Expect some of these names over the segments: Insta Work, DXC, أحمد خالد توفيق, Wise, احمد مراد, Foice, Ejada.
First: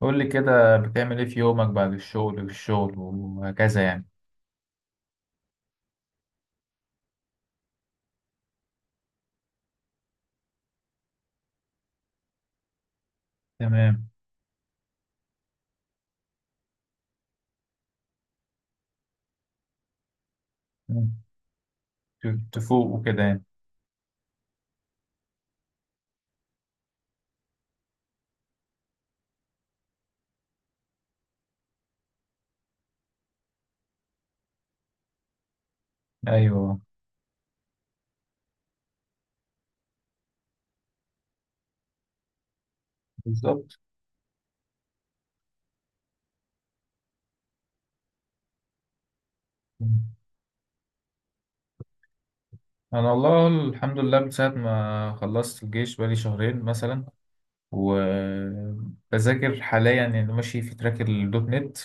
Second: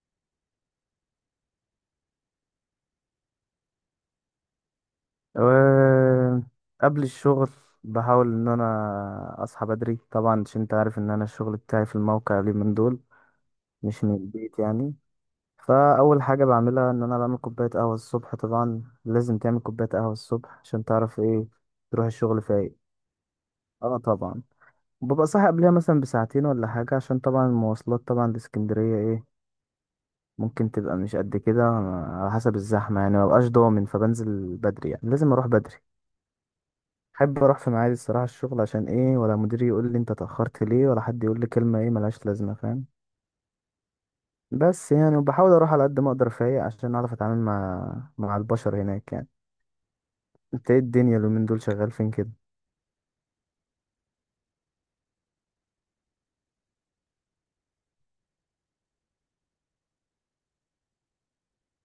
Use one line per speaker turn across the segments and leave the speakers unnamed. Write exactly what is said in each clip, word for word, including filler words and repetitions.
قول لي كده بتعمل ايه في يومك بعد الشغل والشغل وهكذا يعني؟
أه، قبل الشغل بحاول ان انا اصحى بدري طبعا عشان انت عارف ان انا الشغل بتاعي في الموقع اليومين دول مش
تمام.
من البيت يعني. فاول حاجه بعملها ان انا بعمل كوبايه قهوه الصبح، طبعا لازم تعمل كوبايه قهوه الصبح عشان
مم.
تعرف ايه، تروح
ت-
الشغل فايق.
تفوق وكده يعني.
اه طبعا، ببقى صاحي قبلها مثلا بساعتين ولا حاجه، عشان طبعا المواصلات طبعا لاسكندريه ايه، ممكن تبقى مش قد كده على حسب الزحمه يعني، مبقاش ضامن، فبنزل بدري يعني لازم اروح بدري.
ايوه.
احب اروح في ميعادي الصراحه الشغل، عشان ايه ولا مديري يقول لي انت اتاخرت ليه ولا حد يقول لي كلمه ايه ملهاش لازمه، فاهم؟
بالظبط.
بس يعني وبحاول اروح على قد ما اقدر فايق عشان اعرف اتعامل مع مع البشر هناك يعني.
مم.
انت ايه الدنيا اليومين دول شغال فين كده؟
انا والله الحمد لله من ساعة ما خلصت الجيش بقالي شهرين مثلا، وبذاكر حاليا يعني ماشي في تراك الدوت نت.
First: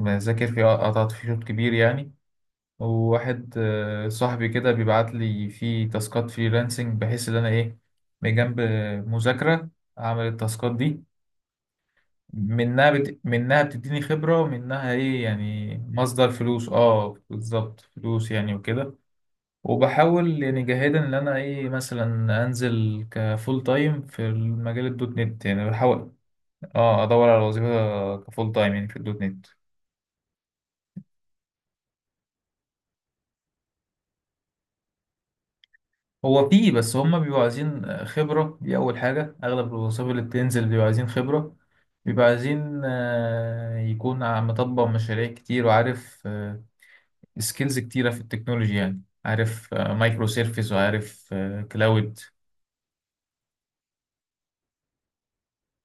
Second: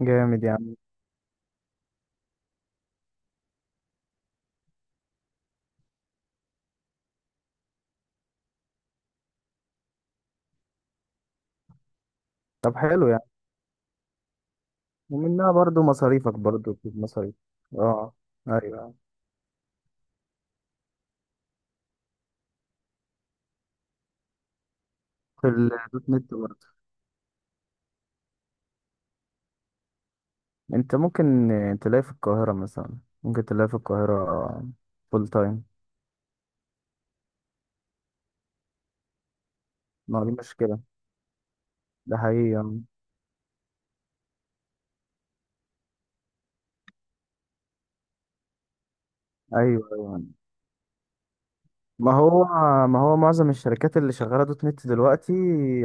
جامد
فيه،
يعني.
قطعت فيه شوط كبير يعني. وواحد آه، صاحبي كده بيبعت لي فيه تاسكات فريلانسنج بحيث ان انا ايه، بجنب مذاكرة اعمل التاسكات دي،
طب
منها
حلو
بت...
يعني،
منها بتديني خبرة، ومنها ايه
ومنها
يعني
برضو
مصدر
مصاريفك،
فلوس،
برضو في
اه
مصاريف.
بالظبط
اه،
فلوس يعني وكده.
ايوه،
وبحاول يعني جاهدا ان انا ايه مثلا انزل كفول تايم في المجال الدوت نت
في
يعني،
الدوت
بحاول
نت برضو؟
اه ادور على وظيفة كفول تايم يعني في الدوت نت.
انت ممكن تلاقي في القاهره مثلا، ممكن تلاقي في القاهره فول تايم.
هو فيه، بس هما بيبقوا عايزين خبرة، دي أول حاجة. أغلب الوظائف اللي
ما دي
بتنزل
مشكله،
بيبقوا عايزين خبرة،
ده
بيبقوا
حقيقي
عايزين
يعني.
آه، يكون عم- مطبق مشاريع كتير، وعارف آه، سكيلز كتيرة في التكنولوجي يعني، عارف
ايوه
آه،
ايوه،
مايكرو سيرفيس، وعارف آه،
ما
كلاود.
هو ما هو معظم الشركات اللي شغاله دوت نت دلوقتي،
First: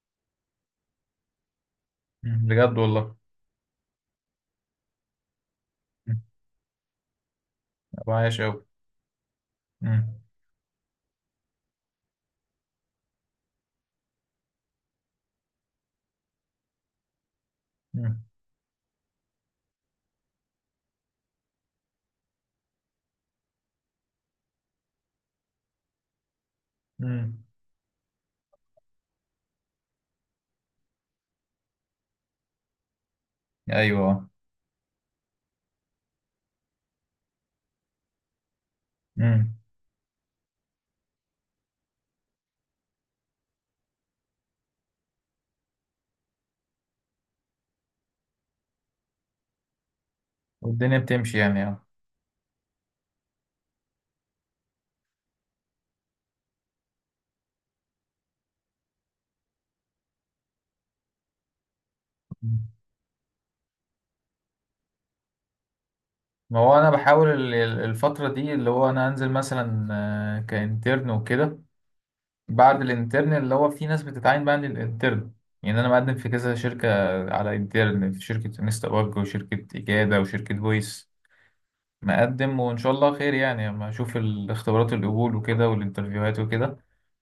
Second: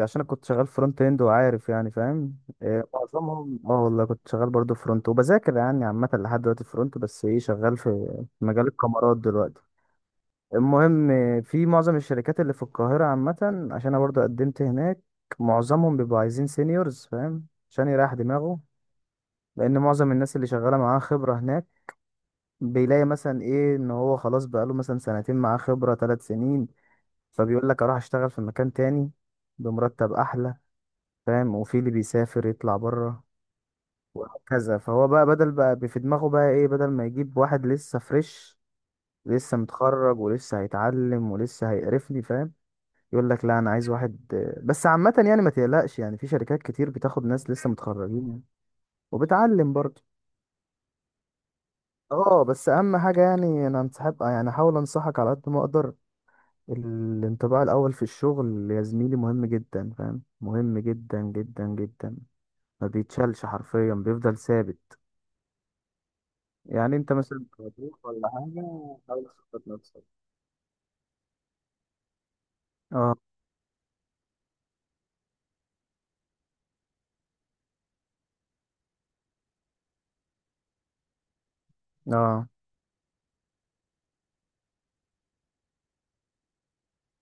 عشان انا كنت شغال فرونت اند وعارف يعني، فاهم؟
مم. بجد
إيه،
والله.
معظمهم اه والله كنت شغال برضو فرونت وبذاكر يعني عامه
مم.
لحد دلوقتي فرونت، بس ايه شغال في
أبقى عايش
في
أوي.
مجال الكاميرات دلوقتي.
مم.
المهم إيه، في معظم الشركات اللي في القاهره عامه، عشان انا برضو قدمت هناك، معظمهم بيبقوا عايزين سينيورز، فاهم؟ عشان يريح
مم.
دماغه، لان معظم الناس اللي شغاله معاه خبره هناك بيلاقي مثلا ايه، ان هو خلاص بقاله مثلا سنتين معاه خبره ثلاث سنين
مم.
فبيقول لك اروح اشتغل في مكان تاني بمرتب احلى، فاهم؟ وفي اللي بيسافر يطلع بره
أيوه.
وهكذا. فهو بقى بدل بقى في دماغه بقى ايه، بدل ما يجيب واحد لسه فريش لسه
مم.
متخرج ولسه هيتعلم ولسه هيقرفني، فاهم؟ يقول لك لا، انا عايز واحد. بس عامة يعني ما تقلقش يعني، في شركات كتير بتاخد ناس لسه متخرجين يعني وبتعلم برضه.
والدنيا بتمشي يعني، اه.
اه، بس اهم حاجة يعني، انا انصحك يعني، احاول انصحك على قد ما اقدر. الانطباع الأول في الشغل يا زميلي مهم جدا، فاهم؟ مهم جدا جدا جدا،
مم.
ما بيتشالش حرفيا، بيفضل ثابت.
ما هو أنا
يعني انت
بحاول
مثلا
ال- ال-
مبروك
الفترة
ولا
دي
حاجة،
اللي هو أنا
حاول
أنزل
تثبت
مثلا
نفسك.
آه، كإنترن وكده، بعد
اه،
الإنترن اللي هو في ناس بتتعين بقى للإنترن. يعني أنا مقدم في كذا شركة، على إنترن في شركة انستا وورك وشركة إجادة وشركة فويس،
اه،
مقدم وإن شاء الله خير يعني، أما أشوف الاختبارات القبول وكده والانترفيوهات وكده.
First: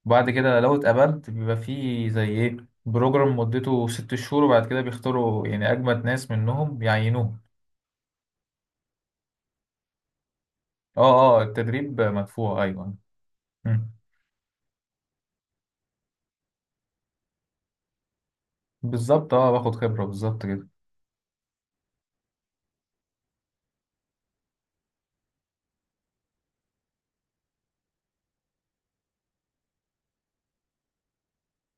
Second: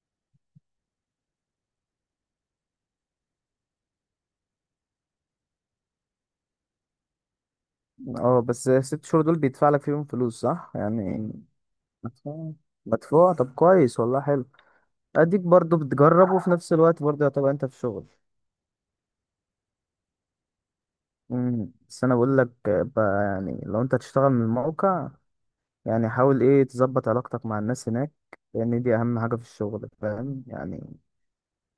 وبعد كده لو اتقبلت بيبقى فيه زي إيه، بروجرام مدته ست شهور، وبعد كده بيختاروا يعني أجمد ناس منهم يعينوهم.
اه، بس الست شهور دول بيدفع لك فيهم فلوس صح
اه،
يعني؟
اه، التدريب
مدفوع،
مدفوع، أيوه.
مدفوع، طب
مم.
كويس والله، حلو. اديك برضو بتجرب وفي نفس الوقت برضو يعتبر انت في شغل.
بالظبط، اه باخد خبرة بالظبط كده.
امم، بس انا بقول لك بقى يعني، لو انت تشتغل من الموقع يعني، حاول ايه تظبط علاقتك مع الناس هناك، لان دي اهم حاجة في الشغل، فاهم يعني؟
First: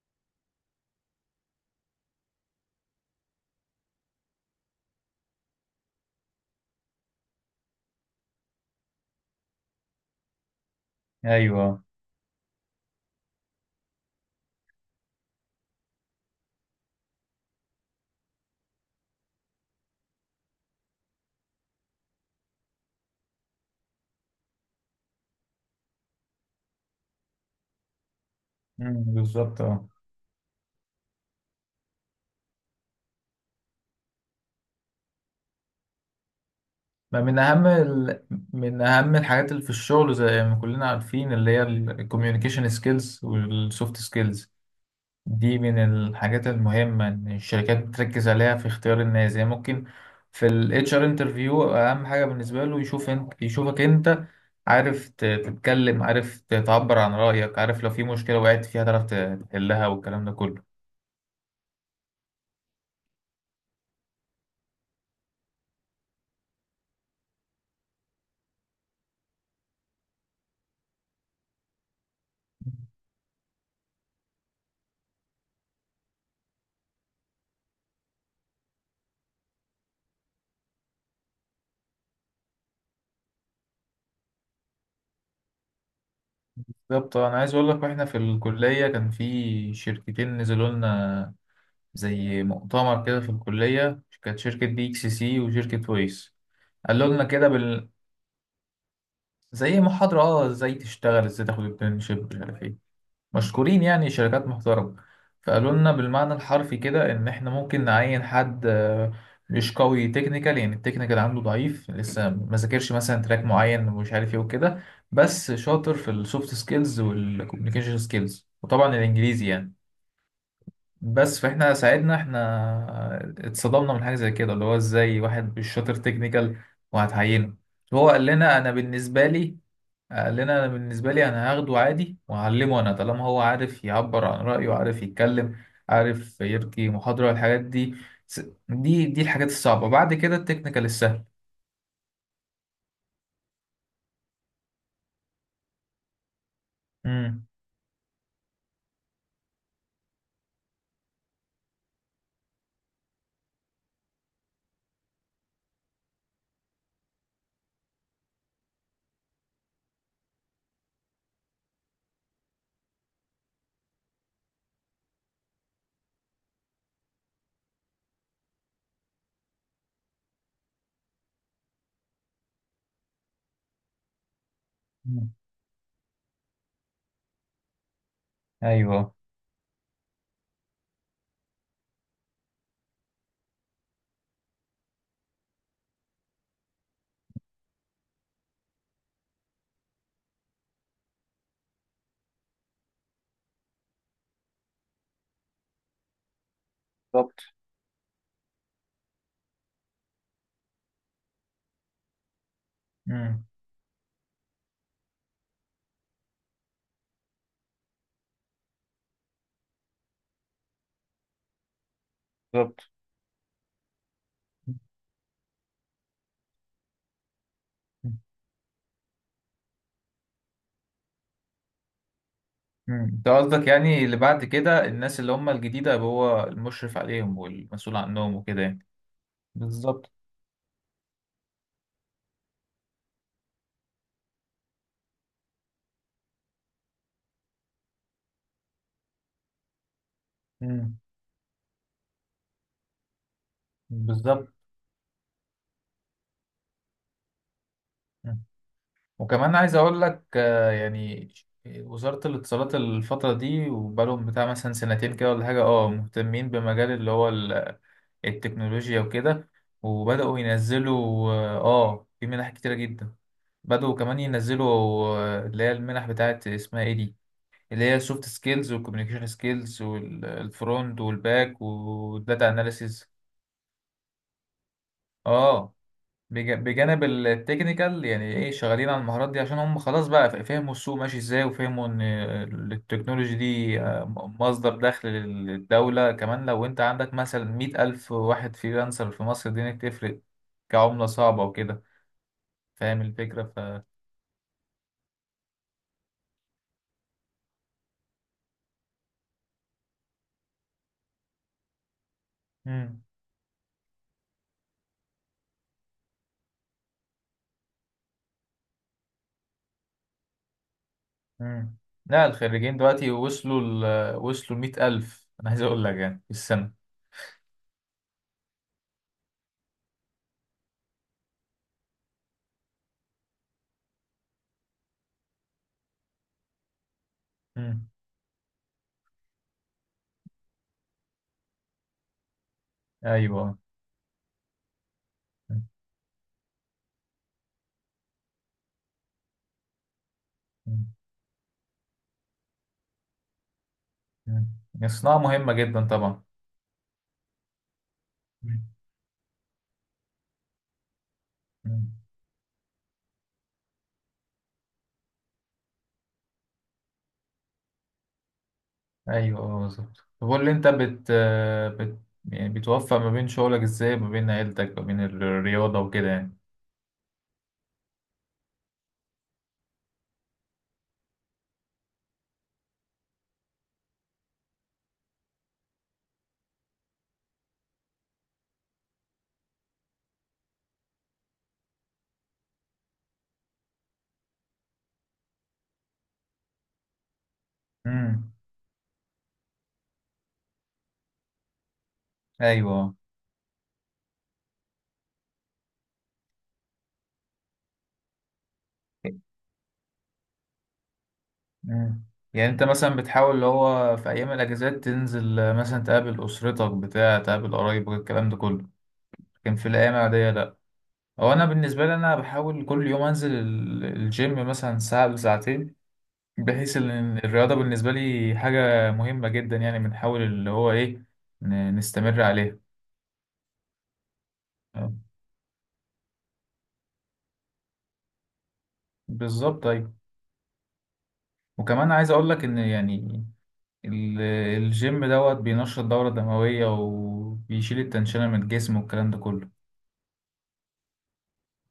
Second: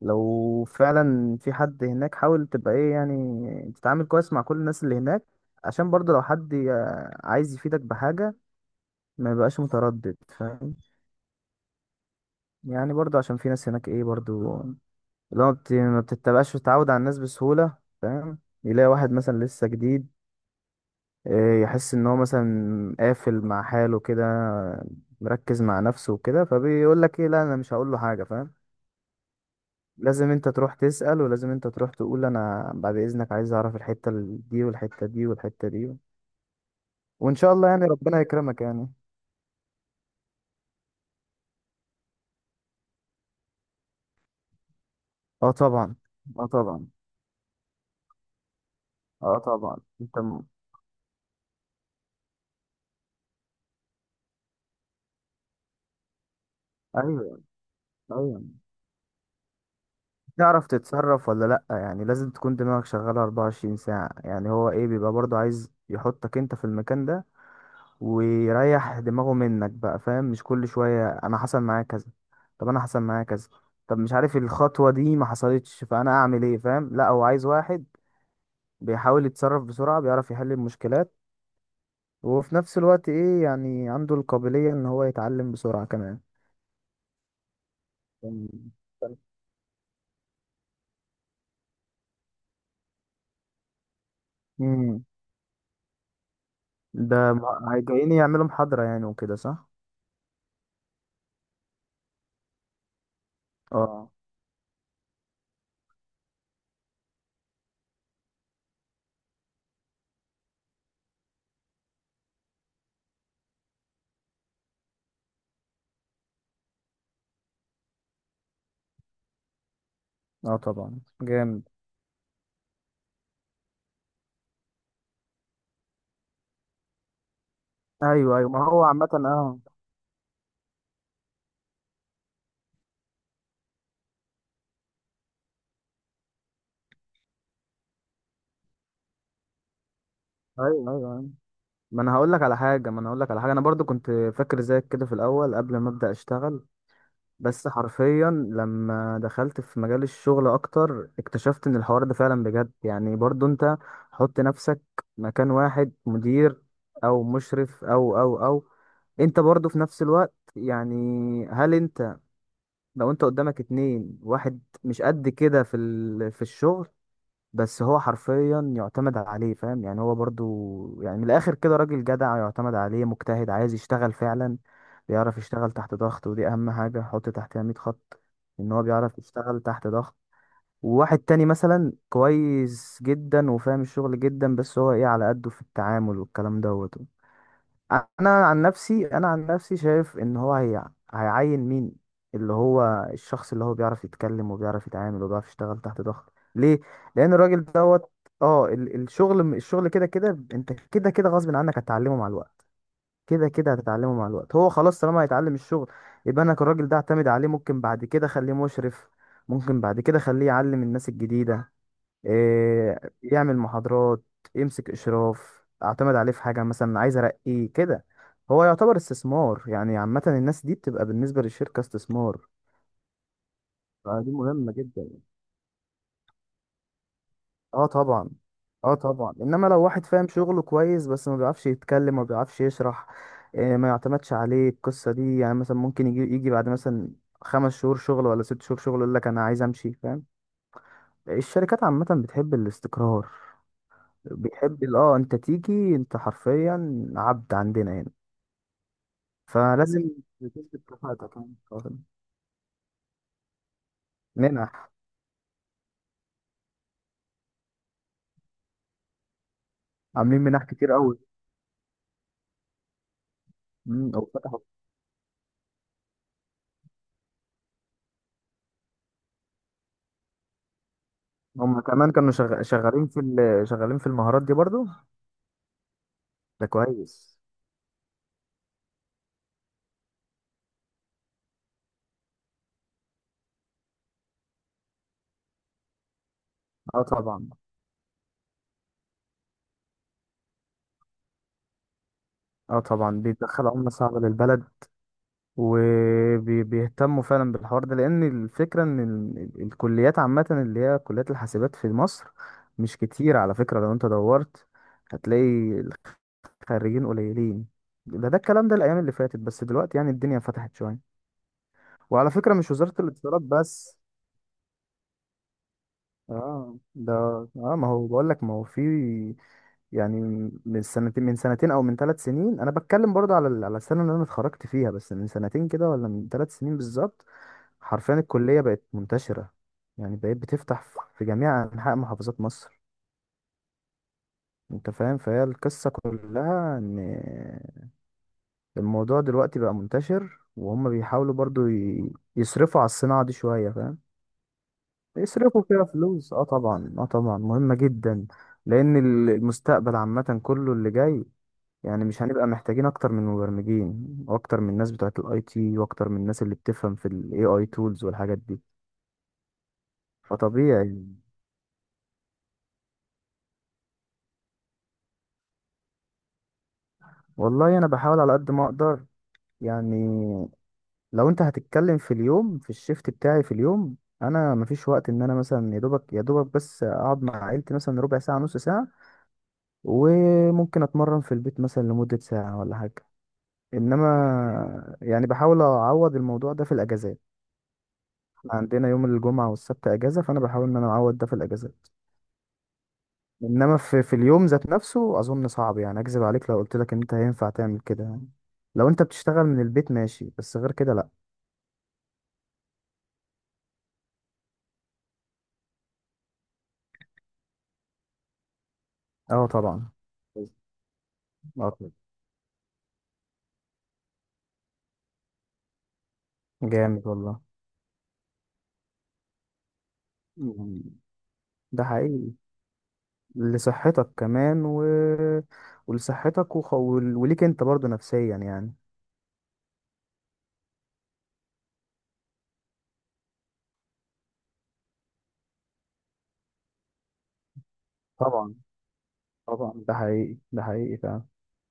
لو فعلا في حد هناك حاول تبقى ايه يعني، تتعامل كويس مع كل الناس اللي هناك، عشان برضه لو حد ي- عايز يفيدك بحاجة ما يبقاش متردد، فاهم؟
أيوه آه.
يعني برضه عشان في ناس هناك ايه برضه، لو ما بت- ما بتتبقاش تتعود على الناس بسهولة، فاهم؟ يلاقي واحد مثلا لسه جديد، إيه، يحس ان هو مثلا قافل مع حاله كده، مركز مع نفسه وكده، فبيقول لك ايه، لا انا مش هقول له حاجه، فاهم؟
مم، بالظبط اه.
لازم انت تروح تسأل، ولازم انت تروح تقول انا بعد اذنك عايز اعرف الحته ال- دي والحته دي والحته دي.
ما
وان
من
شاء
أهم
الله يعني ربنا
ال...
يكرمك
من
يعني.
أهم الحاجات اللي في الشغل زي ما كلنا عارفين اللي هي الكوميونيكيشن سكيلز والسوفت سكيلز،
اه
دي من
طبعا، اه
الحاجات
طبعا،
المهمة إن الشركات بتركز عليها في اختيار الناس
اه
يعني.
طبعا
ممكن
انت م...
في ال اتش آر interview أهم حاجة بالنسبة له يشوف انت، يشوفك أنت عارف ت- تتكلم، عارف ت- تعبر عن
ايوه
رأيك، عارف لو في مشكلة
ايوه،
وقعت فيها تعرف ت- تحلها والكلام ده
تعرف
كله.
تتصرف ولا لا يعني، لازم تكون دماغك شغاله اربع وعشرين ساعه يعني. هو ايه بيبقى برضه عايز يحطك انت في المكان ده، ويريح دماغه منك بقى، فاهم؟ مش كل شوية انا حصل معايا كذا، طب انا حصل معايا كذا، طب مش عارف الخطوة دي ما حصلتش فانا اعمل ايه، فاهم؟ لا هو عايز واحد بيحاول يتصرف بسرعة، بيعرف يحل المشكلات، وفي نفس الوقت ايه يعني، عنده القابلية ان هو يتعلم بسرعة كمان.
بالظبط. أنا عايز أقول لك، وإحنا في
امم،
الكلية كان في شركتين نزلوا لنا زي مؤتمر كده في الكلية، كانت شركة دي إكس سي وشركة ويس. قالوا لنا
ده
كده
م-
بال...
جايين يعملوا محاضرة يعني وكده، صح؟
زي محاضرة، اه، ازاي تشتغل، ازاي تاخد internship مش عارف ايه، مشكورين يعني
اه،
شركات محترمة. فقالوا لنا بالمعنى الحرفي كده إن إحنا ممكن نعين حد آه، مش قوي تكنيكال يعني، التكنيكال عنده ضعيف، لسه ما ذاكرش مثلا تراك معين ومش عارف إيه وكده، بس شاطر في السوفت سكيلز والكوميونيكيشن سكيلز وطبعا الإنجليزي يعني.
اه طبعا،
بس
جامد.
فإحنا ساعدنا، إحنا اتصدمنا من حاجة زي كده اللي هو إزاي واحد مش شاطر تكنيكال وهتعينه. هو قال
ايوه ايوه،
لنا
ما
أنا
هو عامة
بالنسبة لي،
اه.
قال لنا انا بالنسبه لي انا هاخده عادي وهعلمه، انا طالما هو عارف يعبر عن رايه، عارف يتكلم، عارف يلقي محاضره، الحاجات دي س- دي دي الحاجات الصعبه، بعد كده التكنيكال
ايوه
السهل.
ايوه، ما انا هقول لك على حاجه، ما انا هقول لك على حاجه، انا برضو كنت فاكر زيك كده في الاول قبل ما ابدا اشتغل،
امم
بس حرفيا لما دخلت في مجال الشغل اكتر اكتشفت ان الحوار ده فعلا بجد يعني. برضو انت حط نفسك مكان واحد مدير او مشرف او او او انت برضو في نفس الوقت يعني، هل انت، لو انت قدامك اتنين، واحد مش قد كده في ال... في الشغل بس هو حرفيا يعتمد عليه، فاهم يعني؟ هو برضو يعني من الاخر كده راجل جدع، يعتمد عليه، مجتهد، عايز يشتغل فعلا، بيعرف يشتغل تحت ضغط، ودي اهم حاجة حط تحتها مية خط، ان هو
ايوه
بيعرف يشتغل تحت ضغط. وواحد تاني مثلا كويس جدا وفاهم الشغل جدا، بس هو ايه، على قده في التعامل والكلام دوت. انا عن نفسي، انا عن نفسي شايف ان هو هي هيعين مين؟ اللي هو الشخص اللي هو بيعرف يتكلم وبيعرف يتعامل وبيعرف يشتغل تحت ضغط. ليه؟ لان
بالظبط.
الراجل دوت اه ال- الشغل، الشغل كده كده انت كده كده غصب عنك هتتعلمه مع الوقت،
امم
كده كده هتتعلمه مع الوقت، هو خلاص طالما هيتعلم الشغل يبقى انا الراجل ده اعتمد عليه. ممكن بعد كده اخليه مشرف، ممكن بعد كده اخليه يعلم الناس الجديدة،
بالظبط.
إيه يعمل محاضرات، يمسك إشراف، أعتمد عليه في حاجة مثلا، عايز أرقيه كده. هو يعتبر استثمار يعني، عامة الناس دي بتبقى بالنسبة للشركة استثمار،
انت قصدك يعني اللي
فدي
بعد
مهمة
كده
جدا.
الناس اللي هم الجديده يبقى هو المشرف عليهم
اه
والمسؤول
طبعا،
عنهم وكده يعني.
اه طبعا، انما لو واحد
بالظبط.
فاهم شغله كويس بس ما بيعرفش يتكلم ما بيعرفش يشرح، آه، ما يعتمدش عليه القصة دي يعني. مثلا ممكن يجي يجي بعد مثلا خمس شهور شغل ولا ست شهور شغل يقول لك انا عايز امشي، فاهم؟
مم.
الشركات عامة بتحب الاستقرار،
بالظبط.
بيحب ال- اه انت تيجي، انت حرفيا عبد عندنا هنا،
وكمان عايز اقول
فلازم
لك آه،
تثبت
يعني
كفاءتك يعني، فاهم؟
وزارة الاتصالات الفترة دي وبقالهم بتاع
منح،
مثلا سنتين كده ولا حاجة، اه مهتمين بمجال اللي هو ال- التكنولوجيا وكده، وبدأوا
عاملين منح كتير قوي.
ينزلوا اه آه، في منح كتيرة جدا. بدأوا
مم،
كمان
او فتحوا.
ينزلوا آه، اللي هي المنح بتاعت اسمها ايه دي، اللي هي السوفت سكيلز والكوميونيكيشن سكيلز والفرونت والباك
هم كمان كانوا
والداتا
شغ... شغالين
اناليسيز،
في ال... شغالين في المهارات دي برضو.
اه بج-
ده
بجانب
كويس.
التكنيكال يعني ايه، شغالين على المهارات دي عشان هم خلاص بقى ف- فهموا السوق ماشي ازاي، وفهموا ان التكنولوجي دي مصدر دخل للدولة كمان. لو انت
اه
عندك مثلا
طبعا،
مئة ألف واحد فريلانسر في مصر دي تفرق كعملة صعبة وكده،
اه
فاهم
طبعا،
الفكرة ف
بيدخل عملة صعبة للبلد. وبيهتموا فعلا بالحوار ده، لان الفكرة ان ال... ال- الكليات عامة اللي هي كليات الحاسبات في مصر مش
مم.
كتير، على فكرة لو انت دورت هتلاقي خريجين قليلين. ده ده الكلام ده الايام اللي فاتت، بس دلوقتي يعني الدنيا فتحت شويه.
مم. لا،
وعلى فكره مش
الخريجين
وزاره
دلوقتي
الاتصالات
وصلوا،
بس.
ل... وصلوا مئة ألف، أنا عايز أقول لك يعني في السنة.
اه ده، اه ما هو بقول لك، ما هو في يعني، من سنتين من سنتين او من ثلاث سنين، انا بتكلم برضه على ال- على السنه اللي انا اتخرجت فيها، بس من سنتين كده ولا من ثلاث سنين بالظبط.
مم.
حرفيا الكليه بقت منتشره، يعني بقيت بتفتح في في جميع انحاء محافظات مصر،
أيوه.
انت فاهم؟ فهي
مم.
القصه كلها ان الموضوع دلوقتي بقى منتشر،
مم.
وهم بيحاولوا برضو ي- يصرفوا على الصناعة دي شوية، فاهم؟
مم. الصناعة مهمة
يصرفوا فيها
جدا طبعا.
فلوس. اه طبعا، اه طبعا، مهمة جدا،
مم.
لأن ال- المستقبل عامة كله اللي جاي،
مم.
يعني مش هنبقى محتاجين أكتر من مبرمجين وأكتر من الناس بتوعة ال اي تي وأكتر من الناس اللي بتفهم في ال ايه اي tools والحاجات دي،
ايوه اه بالظبط. طب قول لي انت بت,
فطبيعي.
آه، بت... يعني بتوفق ما بين شغلك ازاي، ما بين عيلتك، ما بين الرياضة وكده يعني.
والله أنا بحاول على قد ما أقدر يعني. لو انت هتتكلم في اليوم، في الشيفت بتاعي في اليوم انا مفيش وقت ان انا مثلا يا دوبك يا دوبك بس اقعد مع عيلتي مثلا ربع ساعه نص ساعه، وممكن اتمرن في البيت مثلا لمده ساعه ولا حاجه. انما يعني بحاول اعوض الموضوع ده في الاجازات،
امم
احنا عندنا يوم الجمعه والسبت اجازه، فانا بحاول ان انا اعوض ده في الاجازات.
ايوه.
انما في في اليوم ذات نفسه اظن صعب، يعني اكذب عليك لو قلت لك ان انت هينفع تعمل كده يعني. لو انت بتشتغل من البيت ماشي، بس غير كده لا.
امم يعني انت مثلا بتحاول اللي هو في ايام الاجازات تنزل آه، مثلا تقابل اسرتك بتاع، تقابل قرايبك الكلام ده كله،
اه
لكن في
طبعا،
الايام العادية لا. هو انا
اه
بالنسبة
طبعا.
لي انا بحاول كل يوم انزل ال- الجيم مثلا ساعة لساعتين، بحيث
جامد
ان
والله.
الرياضة بالنسبة لي حاجة مهمة جدا يعني، بنحاول اللي هو
مم.
ايه ن-
ده
نستمر
حقيقي،
عليها.
لصحتك كمان و...
آه.
ولصحتك وخ... وليك انت برضو نفسيا يعني.
بالظبط، ايوه. وكمان عايز اقول لك ان يعني ال- الجيم دوت بينشط الدورة الدموية وبيشيل التنشنة من
طبعا،
الجسم والكلام ده كله.
طبعا، ده حقيقي، ده حقيقي فعلا.